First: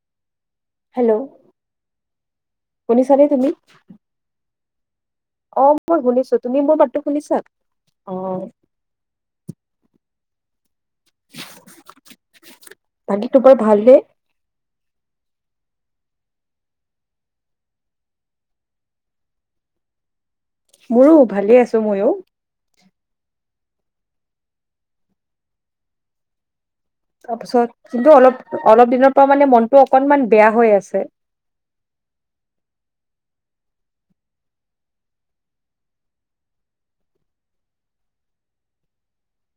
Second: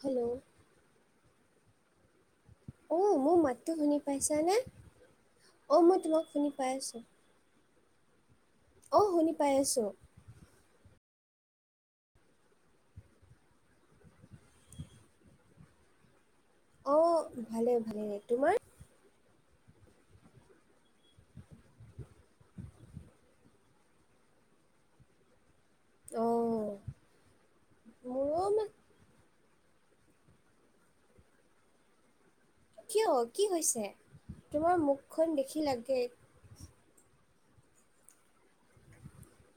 Hello! Hello! অ শুনিছা নে মোৰ তুমি? মাতটো শুনি পাইছানে অ' মই তোমাক শুনিছো। শুনি তুমি পাই মোৰ মাতটো শুনিছা? অঁ। অঁ, শুনি পাই আছোঁ। বাকী তোমাৰ ভাল নে? অ' ভালে ভালে। তোমাৰ? মোৰো ভালে আছোঁ, মইও। অ'। তাৰপিছত কিন্তু মোৰো ম অলপ-অলপ দিনৰ পৰা মানে মনটো অকনমান বেয়া হৈ আছে। কিয় কি হৈছে? তোমাৰ মুখখন দেখি লাগে।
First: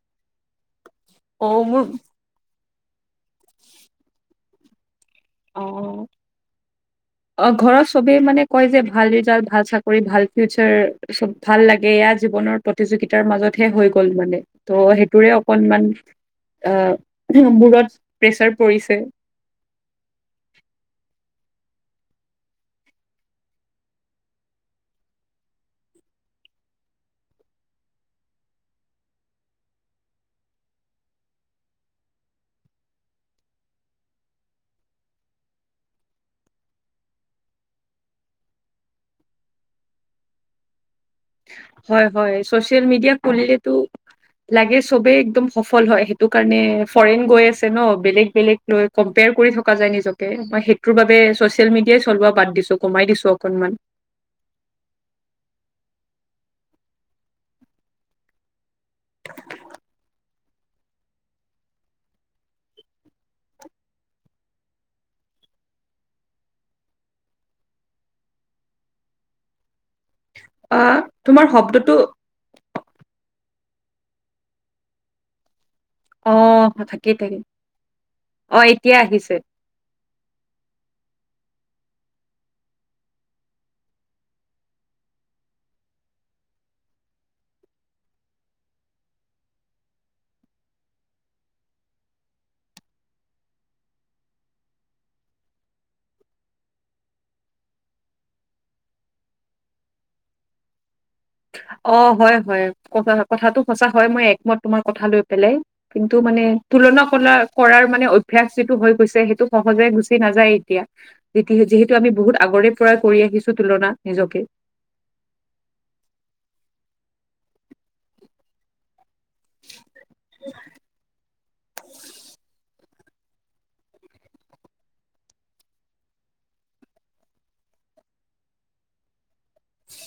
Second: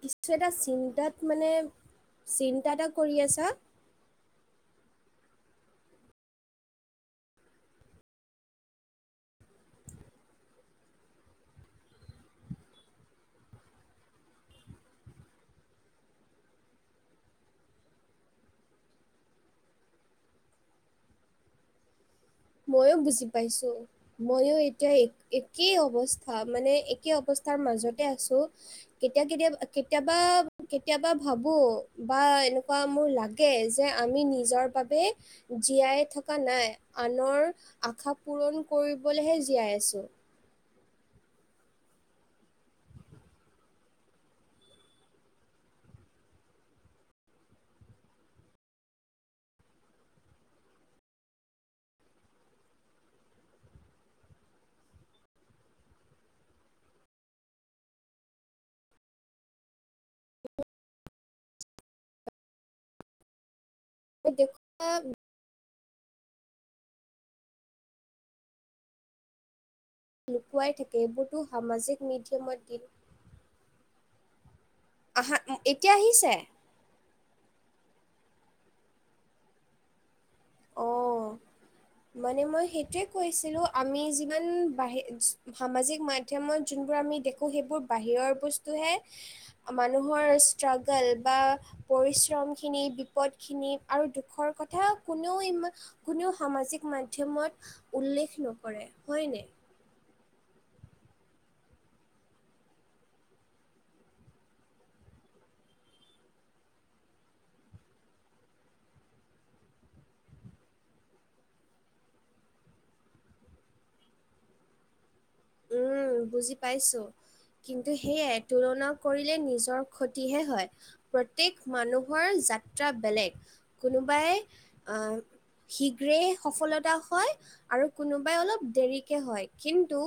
কিছু এটা চিন্তাত মানে, অ' মোৰ চিন্তা এটা কৰি আছা? অঁ। অ', ঘৰত চবেই মানে কয় যে ভাল ৰিজাল্ট, ভাল চাকৰি, ভাল ফিউচাৰ, চব ভাল লাগে ইয়াৰ জীৱনৰ প্ৰতিযোগিতাৰ মাজতহে হৈ গ'ল মানে, ত' সেইটোৰে অকনমান আহ, মূৰত প্ৰেচাৰ পৰিছে। মইয়ো বুজি পাইছোঁ। মইয়ো এতিয়া এক-একেই অৱস্থা মানে একে অৱস্থাৰ মাজতে আছোঁ। কেতিয়া কেতিয়া কেতিয়াবা কেতিয়াবা ভাবোঁ বা এনেকুৱা মোৰ লাগ লাগে যে আমি নিজৰ বাবে জীয়াই থকা নাই। আনৰ আশা পূৰণ কৰিবলৈহে জীয়াই আছোঁ। হয় হয়, ছচিয়েল মিডিয়া খুলিলেতো লাগে, চবেই একদম সফল হয়। সেইটো কাৰণে ফৰেইন গৈ আছে ন, বেলেগ বেলেগ লৈ কম্পেয়াৰ কৰি থকা যায় নিজকে। মই সেইটোৰ বাবে ছচিয়েল মিডিয়াই চলোৱা বাদ দিছোঁ, কমাই দিছো অকনমান। [unintelligible] লুকুৱাই অ থাকে, এইবোৰতো তোমাৰ শব্দটো সামাজিক মাধ্যমৰ দিন। আহা, এতিয়া অ আহিছে। [unintelligible] অ', এতিয়া আহিছে। অ' মানে মই সেইটোৱে কৈছিলোঁ, আমি যিমান বাহি সামাজিক মাধ্যমত যোনবোৰ আমি দেখোঁ সেইবোৰ বাহিৰৰ বস্তুহে। মানুহৰ ষ্ট্ৰাগাল বা পৰিশ্ৰমখিনি, বিপদখিনি, আৰু দুখৰ কথা কোনেও ইমান কোনেও সামাজিক মাধ্যমত উল্লেখ নকৰে, হয়নে? অ হয় হয় ক কথাটো সঁচা হয় মই একমত তোমাৰ কথা লৈ পেলাই। কিন্তু মানে তুলনা কলা কৰাৰ মানে অভ্যাস যিটো হৈ গৈছে সেইটো সহজে গুচি নাযায় এতিয়া। যি যিহেতু আমি বহুত আগৰে পৰাই কৰি আহিছো তুলনা নিজকে। উম বুজি পাইছো, কিন্তু সেয়াই তুলনা কৰিলে নিজৰ ক্ষতিহে হয়, প্ৰত্যেক মানুহৰ জা ট্ৰা বেলেগ কোনোবাই আ শীঘ্ৰেই সফলতা হয় আৰু কোনোবাই অলপ দেৰিকে হয়, কিন্তু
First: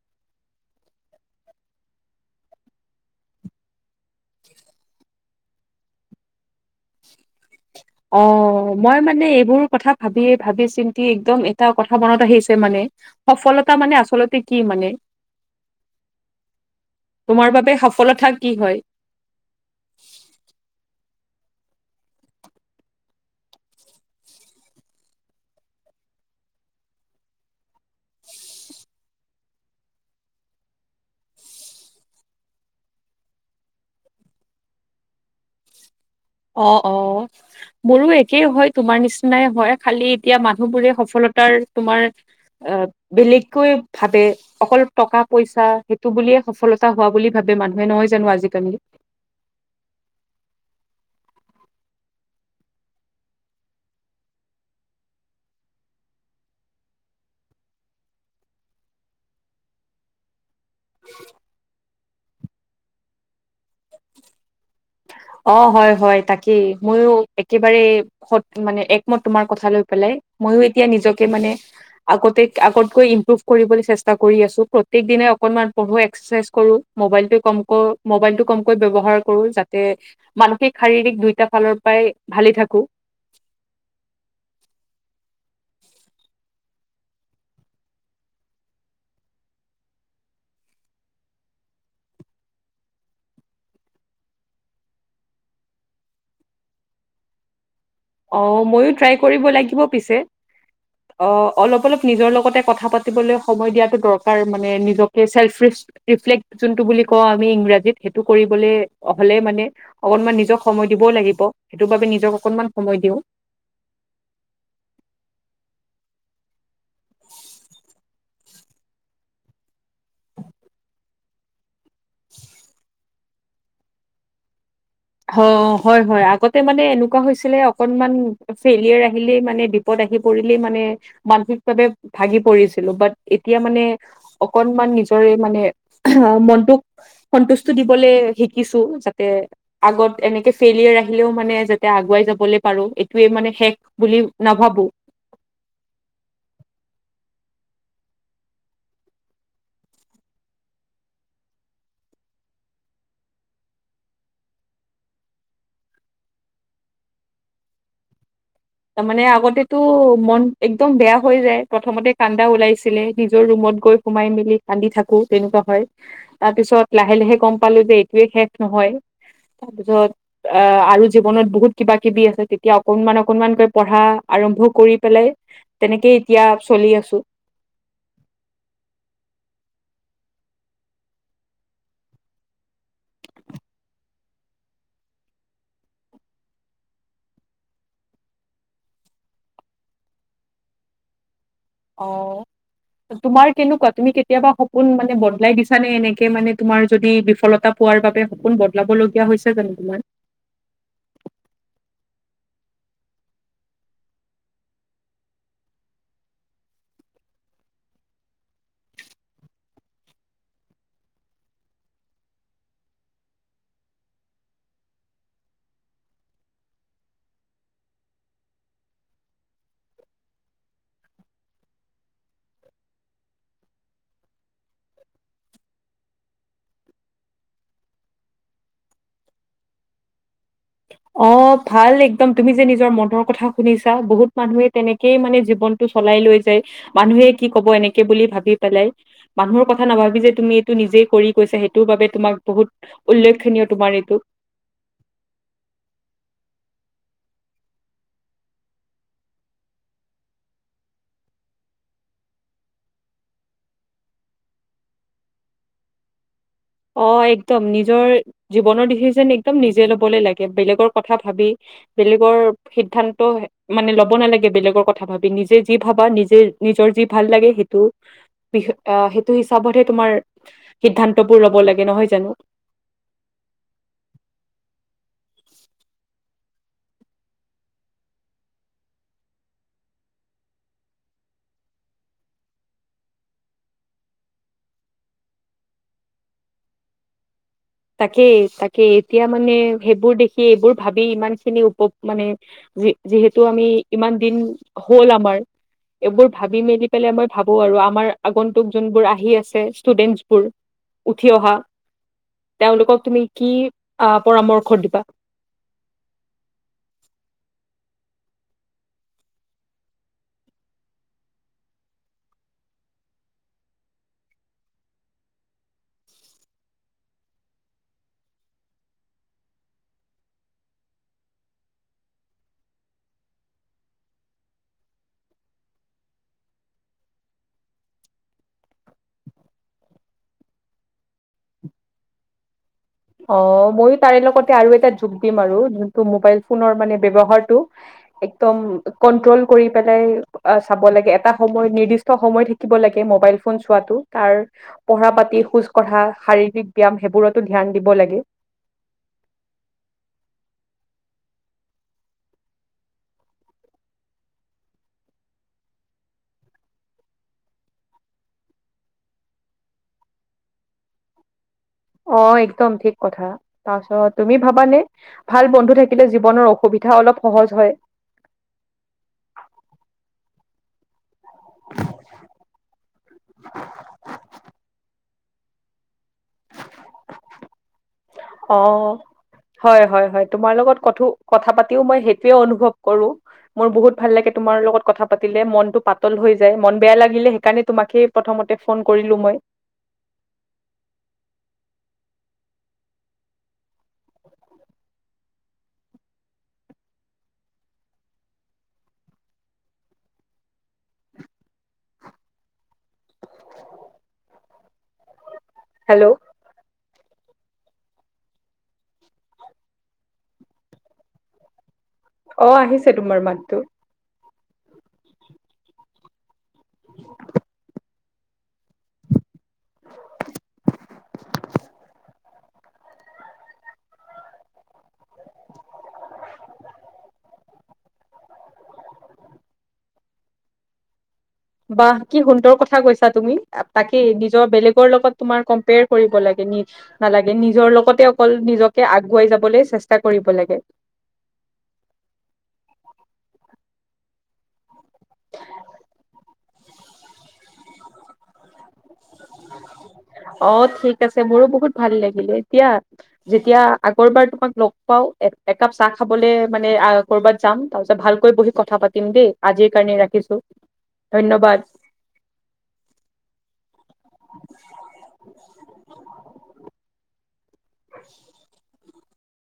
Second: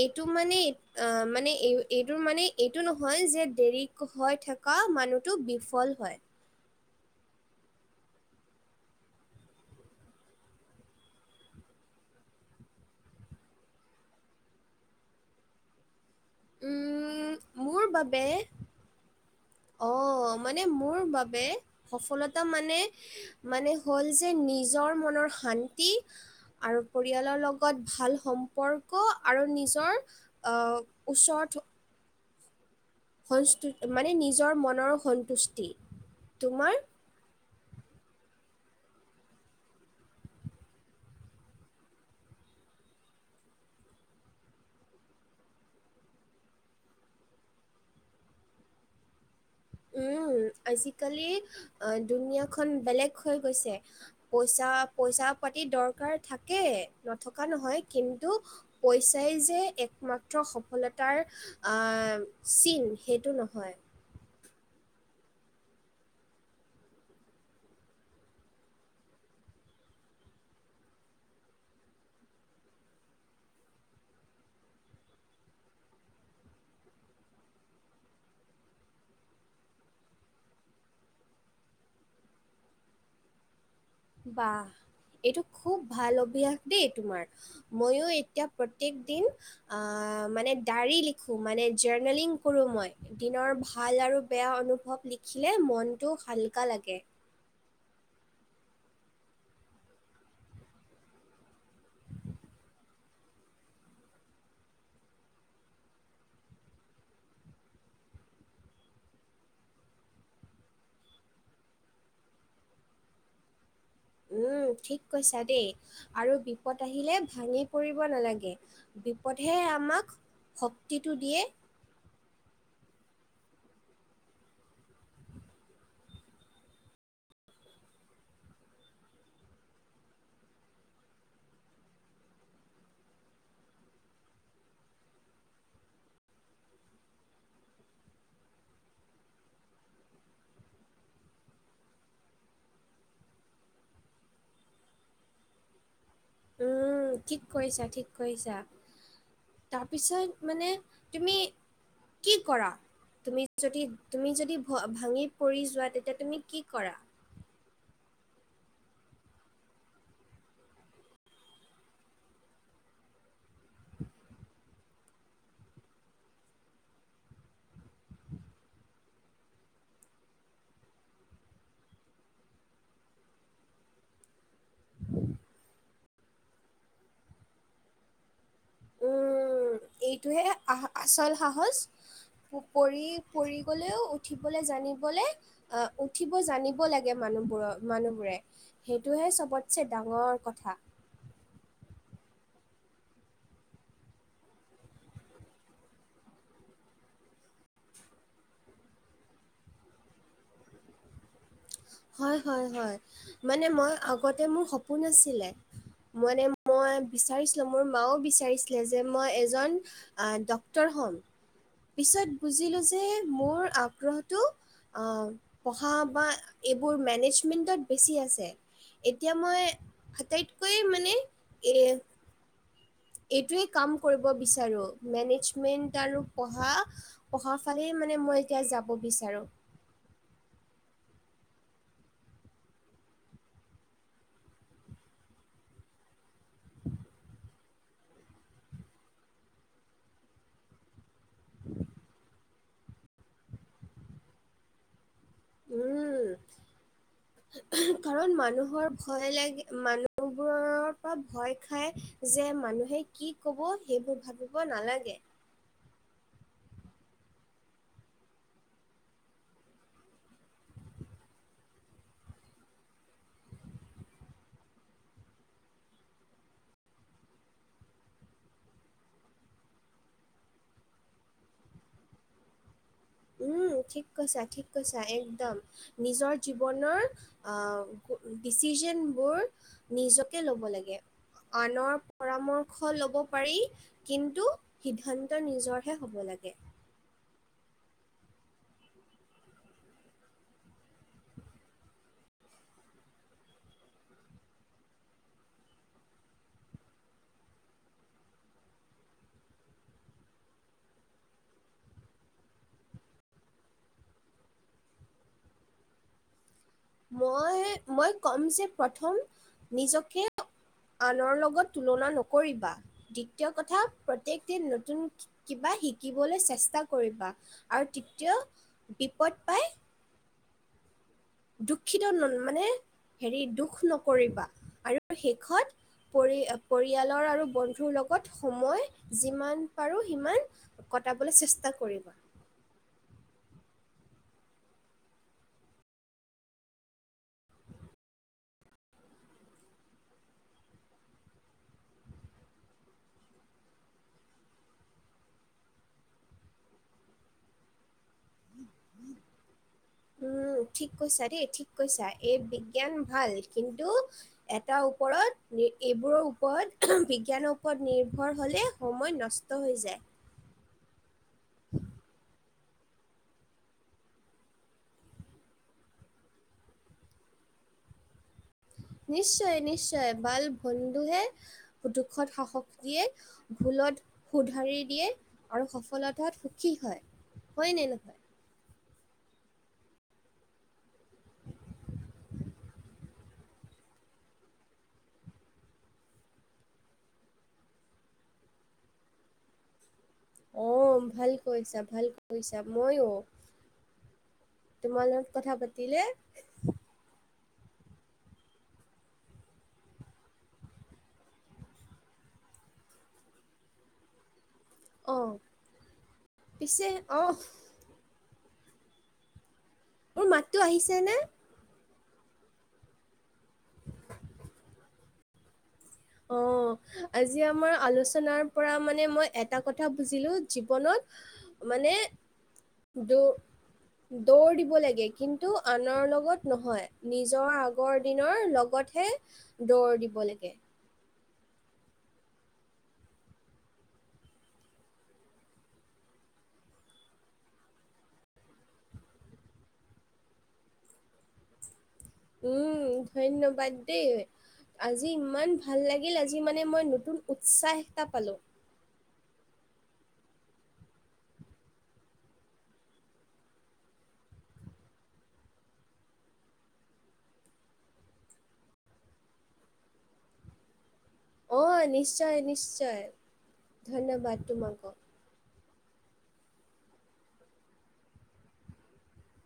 এইটো মানে অ' মানে এই এইটো মানে এইটো নহয় যে দেৰিক হৈ থকা মানুহতো বিফল হয়। অ', মই মানে এইবোৰ কথা ভাবিয়ে ভাবি চিন্তি একদম এটা কথা মনত আহিছে মানে সফলতা মানে আচলতে কি মানে? [inaudible] উম, তোমাৰ বাবে মোৰ সফলতা কি হয়? অ', মানে মোৰ বাবে সফলতা মানে মানে হ'ল যে নিজৰ মনৰ শান্তি আৰু পৰিয়ালৰ লগত ভাল সম্পৰ্ক আৰু নিজৰ অঁ ওচৰত সন্তুষ্ট মানে নিজৰ মনৰ সন্তুষ্টি। অ তোমাৰ অ। মোৰো একেই হয় তোমাৰ নিচিনাই হয় খালি এতিয়া মানুহবোৰে সফলতাৰ তোমাৰ অ' বেলেগকৈ ভাবে। অকল টকা পইচা সেইটো বুলিয়ে সফলতা হোৱা বুলি ভাবে মানুহে, নহয় জানো আজিকালি? উম আজিকালি আ দুুনীয়াখনন বেলেগ হৈ গৈছে। পইচা পইচা পাতি দৰকাৰ থাকে নথকা নহয়, কিন্তু পইচাই যে একমাত্ৰ সফ সফলতাৰ আ চিন সেইটো নহয়। অ', 'হয় 'হয়' তাকেই ময়ো একেবাৰে সত মানে একমত তোমাৰ কথা লৈ পেলাই, মইও এতিয়া নিজকে মানে আগতে আগতকৈ ইমপ্ৰুভ কৰিবলে চেষ্টা কৰি আছো, প্ৰত্যেক দিনাই অকণমান পঢ়ো এক্সাৰচাইজ কৰোঁ। মোবাইলটো কমক মোবাইলটো কমকৈ ব্যৱহাৰ কৰো যাতে মানসিক, শাৰীৰিক দুইটা ফালৰ পৰাই ভালে থাকো। বাহ, এইটো খুব ভাল অভ্যাস দেই তোমাৰ। ময়ো এতিয়া প্ৰত্যেক দিন আ মানে ডায়ৰী লিখো মানে জাৰ্নেলিং কৰোঁ মই। দিনৰ ভাল আৰু বেয়া অনুভৱ লিখিলে মনটো হালকা লাগে। অঁ ময়ো ট্ৰাই কৰিব লাগিব পিছে। অ', অলপ-অলপ নিজৰ লগতে কথা পাতিবলে সময় দিয়াটো দৰকাৰ মানে নিজকে চেলফ ৰিছ ৰিফ্লেক্ট যোনটো বুলি কওঁ আমি ইংৰাজীত সেইটো কৰিবলে হ'লে মানে অকনমান নিজক সময় দিবও লাগিব, সেইটোৰ বাবে নিজক অকনমান সময় দিওঁ। উম, ঠিক কৈছা দেই, আৰু বিপদ আহিলে ভাঙি পৰিব নালাগে। বিপদেহে আমাক শক্তিটো দিয়ে। হ হয় হয় আগতে মানে এনেকুৱা হৈছিলে অকনমান ফেলিয়াৰ আহিলেই মানে বি বিপদ আহি পৰিলেই মানে মানসিকভাৱে ভাগি পৰিছিলো বাট এতিয়া মানে অকনমান নিজৰে মানে মনটোক সন্তুষ্টু দিবলে শিকিছো যাতে আগত এনেকে ফেইলিয়াৰ আহিলেও মানে যাতে আগুৱাই যাবলে পাৰো এইটোৱে মানে শেষ- বুলি নাভাবো। উম' ঠিক কয়িছা ঠিক কয়িছা। তাৰপিছত মানে তুমি কি কৰা? তুমি যদি তুমি যদি ভাঙি পৰি যোৱা তেতিয়া তুমি কি কৰা? তাৰ মানে আগতেতো মন একদম বেয়া হৈ যায়, প্ৰথমতে কান্দা ওলাইছিলে। নিজৰ ৰুমত গৈ সোমাই মেলি কান্দি থাকো। তেনেকুৱা হয়, তাৰ পিছত লাহে-লাহে গম পালো যে এইটোয়ে শেষ নহয়। তাৰপিছত এ' আৰু জীৱনত বহুত কিবা-কিবি আছে তেতিয়া অকনমানক কনমানকে পঢ়া আৰম্ভ কৰি পেলাই, তেনেকেই এতিয়া চলি আছো। উম', এইটোহে আ-আচল সাহজ- পৰি পৰি গলেও উঠিবলে জানিবলে- আহ, উঠিব জানিব লাগে মানুহবোৰৰ মানুহবোৰে সেইটোহে চবতচে ডাঙৰ কথা। অঁ তোমাৰ কেনেকুৱা? তুমি কেতিয়াবা সপোন মানে বদলাই দিছা নে এনেকে মানে তোমাৰ যদি বিফলতা- পোৱাৰ বাবে সপোন বদলাব লগীয়া হৈছে জানো তোমাৰ? হয়-হয়-হয়, মানে মই আগতে মোৰ সপোন আছিলে মানে মই বিচাৰিছিলো মোৰ মাও বিচাৰিছিলে যে মই এজন ড্ক্তৰ হ'ম, পিছত বুজিলো যে মোৰ আগ্ৰহটো আহ পঢ়া বা এইবোৰ মেনেজমেন্টত বেছি আছে এতিয়া মই আটাইতকৈ মানে এ এইটোৱে কাম কৰিব বিচাৰো মেনেজমেন্ট আৰু পঢ়া পঢ়া ফালে মানে মই এতিয়া যাব বিচাৰো। অ' ভাল একদম তুমি যে নিজৰ মনৰ কথা শুনিছা, বহুত মানুহে তেনেকেই মানে জীৱনটো চলাই লৈ যায়, মানুহে কি ক'ব এনেকে বুলি ভাবি পেলাই। মানুহৰ কথা নাভাবি যে তুমি এইটো নিজেই কৰি গৈছা সেইটোৰ বাবে তোমাক বহুত উল্লেখনীয় তোমাৰ এইটো। উম'। কাৰণ মানুহৰ ভয় লাগে মানুহবোৰৰ পৰা ভয় খাই যে মানুহে কি ক'ব, সেইবোৰ ভাবিব নালাগে। অ একদম নিজৰ জীৱনৰ ডিচিচন একদম নিজে ল'বলে লাগে। বেলেগৰ কথা ভাবি, বেলেগৰ সিদ্ধান্ত মানে ল'ব নালাগে বেলেগৰ কথা ভাবি নিজে যি ভাবা নিজে নিজৰ যি ভাল লাগে সেইটো আহ সেইটো হিচাপতহে তোমাৰ সিদ্ধান্তবোৰ লব লাগে নহয় জানো? উম', ঠিক কৈছা-ঠিক কৈছা একদম। নিজৰ জীৱনৰ আ, ডিচিশনবোৰ নিজকে লব লাগে, আনৰ পৰামৰ্শ লব পাৰি কিন্তু সিদ্ধান্ত নিজৰহে হব লাগে। তাকেই-তাকে এতিয়া মানে সেইবোৰ দেখি এইবোৰ ভাবি ইমান খিনি উপ মানে যি- যিহেতু আমি ইমান দিন হ'ল আমাৰ এইবোৰ ভাবি মেলি পেলাই মই ভাবো আৰু, আমাৰ আগন্তুক যোনবোৰ আহি আছে ষ্টুডেন্টছ বোৰ উঠি অহা তেওঁলোকক তুমি কি আহ পৰামৰ্শ দিবা? মই, মই ক'ম যে প্ৰথম, নিজকে আনৰ লগত তুলনা নকৰিবা, দ্বিতীয় কথা প্ৰত্যেক দিন নতুন কিবা শিকিবলৈ চেষ্টা কৰিবা, আৰু তৃতিয়া বিপদ পাই দুখিত, মানে হেৰি দুখ নকৰিবা, আৰু শেষত পৰি পৰিয়ালৰ আৰু বন্ধুৰ লগত সময়, যিমান পাৰো সিমান কটাবলে চেষ্টা কৰিবা। অ', মইয়ো তাৰে লগতে আৰু এটা যোক দিম আৰু যোনটো মোবাইল ফোনৰ মানে ব্যৱহাৰটো এ কদম কণ্ট্ৰল কৰি পেলাই চাব লাগে, এটা সময়ত নিদিষ্ট সময় থাকি ব লাগে ম'বাইল ফোন চোৱাটো, তাৰ পঢ়া পাতি, খোজ কঢ়া, শাৰীৰিক ব্যায়াম, সেইবোৰতো ধ্যান দিব লাগে। [inaudible] উম, ঠিক কৈছা দেই, ঠিক কৈছা, এই বিজ্ঞান ভাল কিন্তু এটাৰ ওপৰত, এইবোৰৰ ওপৰত, বিজ্ঞানৰ ওপৰত নিৰ্ভৰ হ'লে সময় নষ্ট হৈ যায়। অ', একদম ঠিক কথা, তাৰপাছত তুমি ভাবানে ভাল বন্ধু থাকিলে জীৱনৰ অসুবিধা অলপ সহজ হয়। নিশ্চয় নিশ্চয়, ভাল বন্ধু হে দুখত সাহস দিয়ে, ভুলত শুধাৰি দিয়ে। আৰু সফলতাত সুখী হয়, হয় নে নহয়? অ', হয়, হয়, হয়, তোমাৰ লগত কথো কথা পাতিও মই সেইটোৱে অনুভৱ কৰো। মোৰ বহুত ভাল লাগে, তোমাৰ লগত কথা পাতিলে, মনটো পাতল হৈ যায়, মন বেয়া লাগিলে সেইকাৰণে তোমাকে প্ৰথমতে ফোন কৰিলো মই। অ', ভাল কৰিছা, ভাল কৰিছা মইও। তোমাৰ লগত কথা পাতিলে [inaudible] অ'। হেল্ল'। পিছে অ'। মোৰ মাতটো আহিছে নে? অ' আহিছে তোমাৰ মাততো। অ', আজি আমাৰ আলোচনাৰ পৰা মানে মই এটা কথা বুজিলো, জীৱনত, মানে দুহ। দৌৰ দিব লাগে, কিন্তু আনৰ লগত নহয়, নিজৰ আগৰ দিনৰ লগত হে, দৌৰ দিব লাগে। বা কি সুন্দৰ কথা কৈছা তুমি, তাকে নিজৰ বেলেগৰ লগত তোমাৰ কম্পেয়াৰ কৰিব লাগে, নি নালাগে নিজৰ লগতে অকল নিজকে আগুৱাই যাবলৈ চেষ্টা কৰিব লাগে। উম', ধন্যবাদ দেই। আজি ইমান ভাল লাগিল, আজি মানে মই নতুন উৎসাহ এটা পালোঁ। অ' ঠিক আছে, মোৰো বহুত ভাল লাগিলে দিয়া। যেতিয়া আগৰবাৰ তোমাক লগ পাওঁ, একাপ চাহ খাবলে মানে আ কৰ'বাত যাম, তাৰপিছত ভালকৈ বহি কথা পাতিম দেই, আজিৰ কাৰণে ৰাখিছোঁ। অ', নিশ্চয় নিশ্চয়, ধন্যবাদ তোমাকো। [inaudible] [inaudible]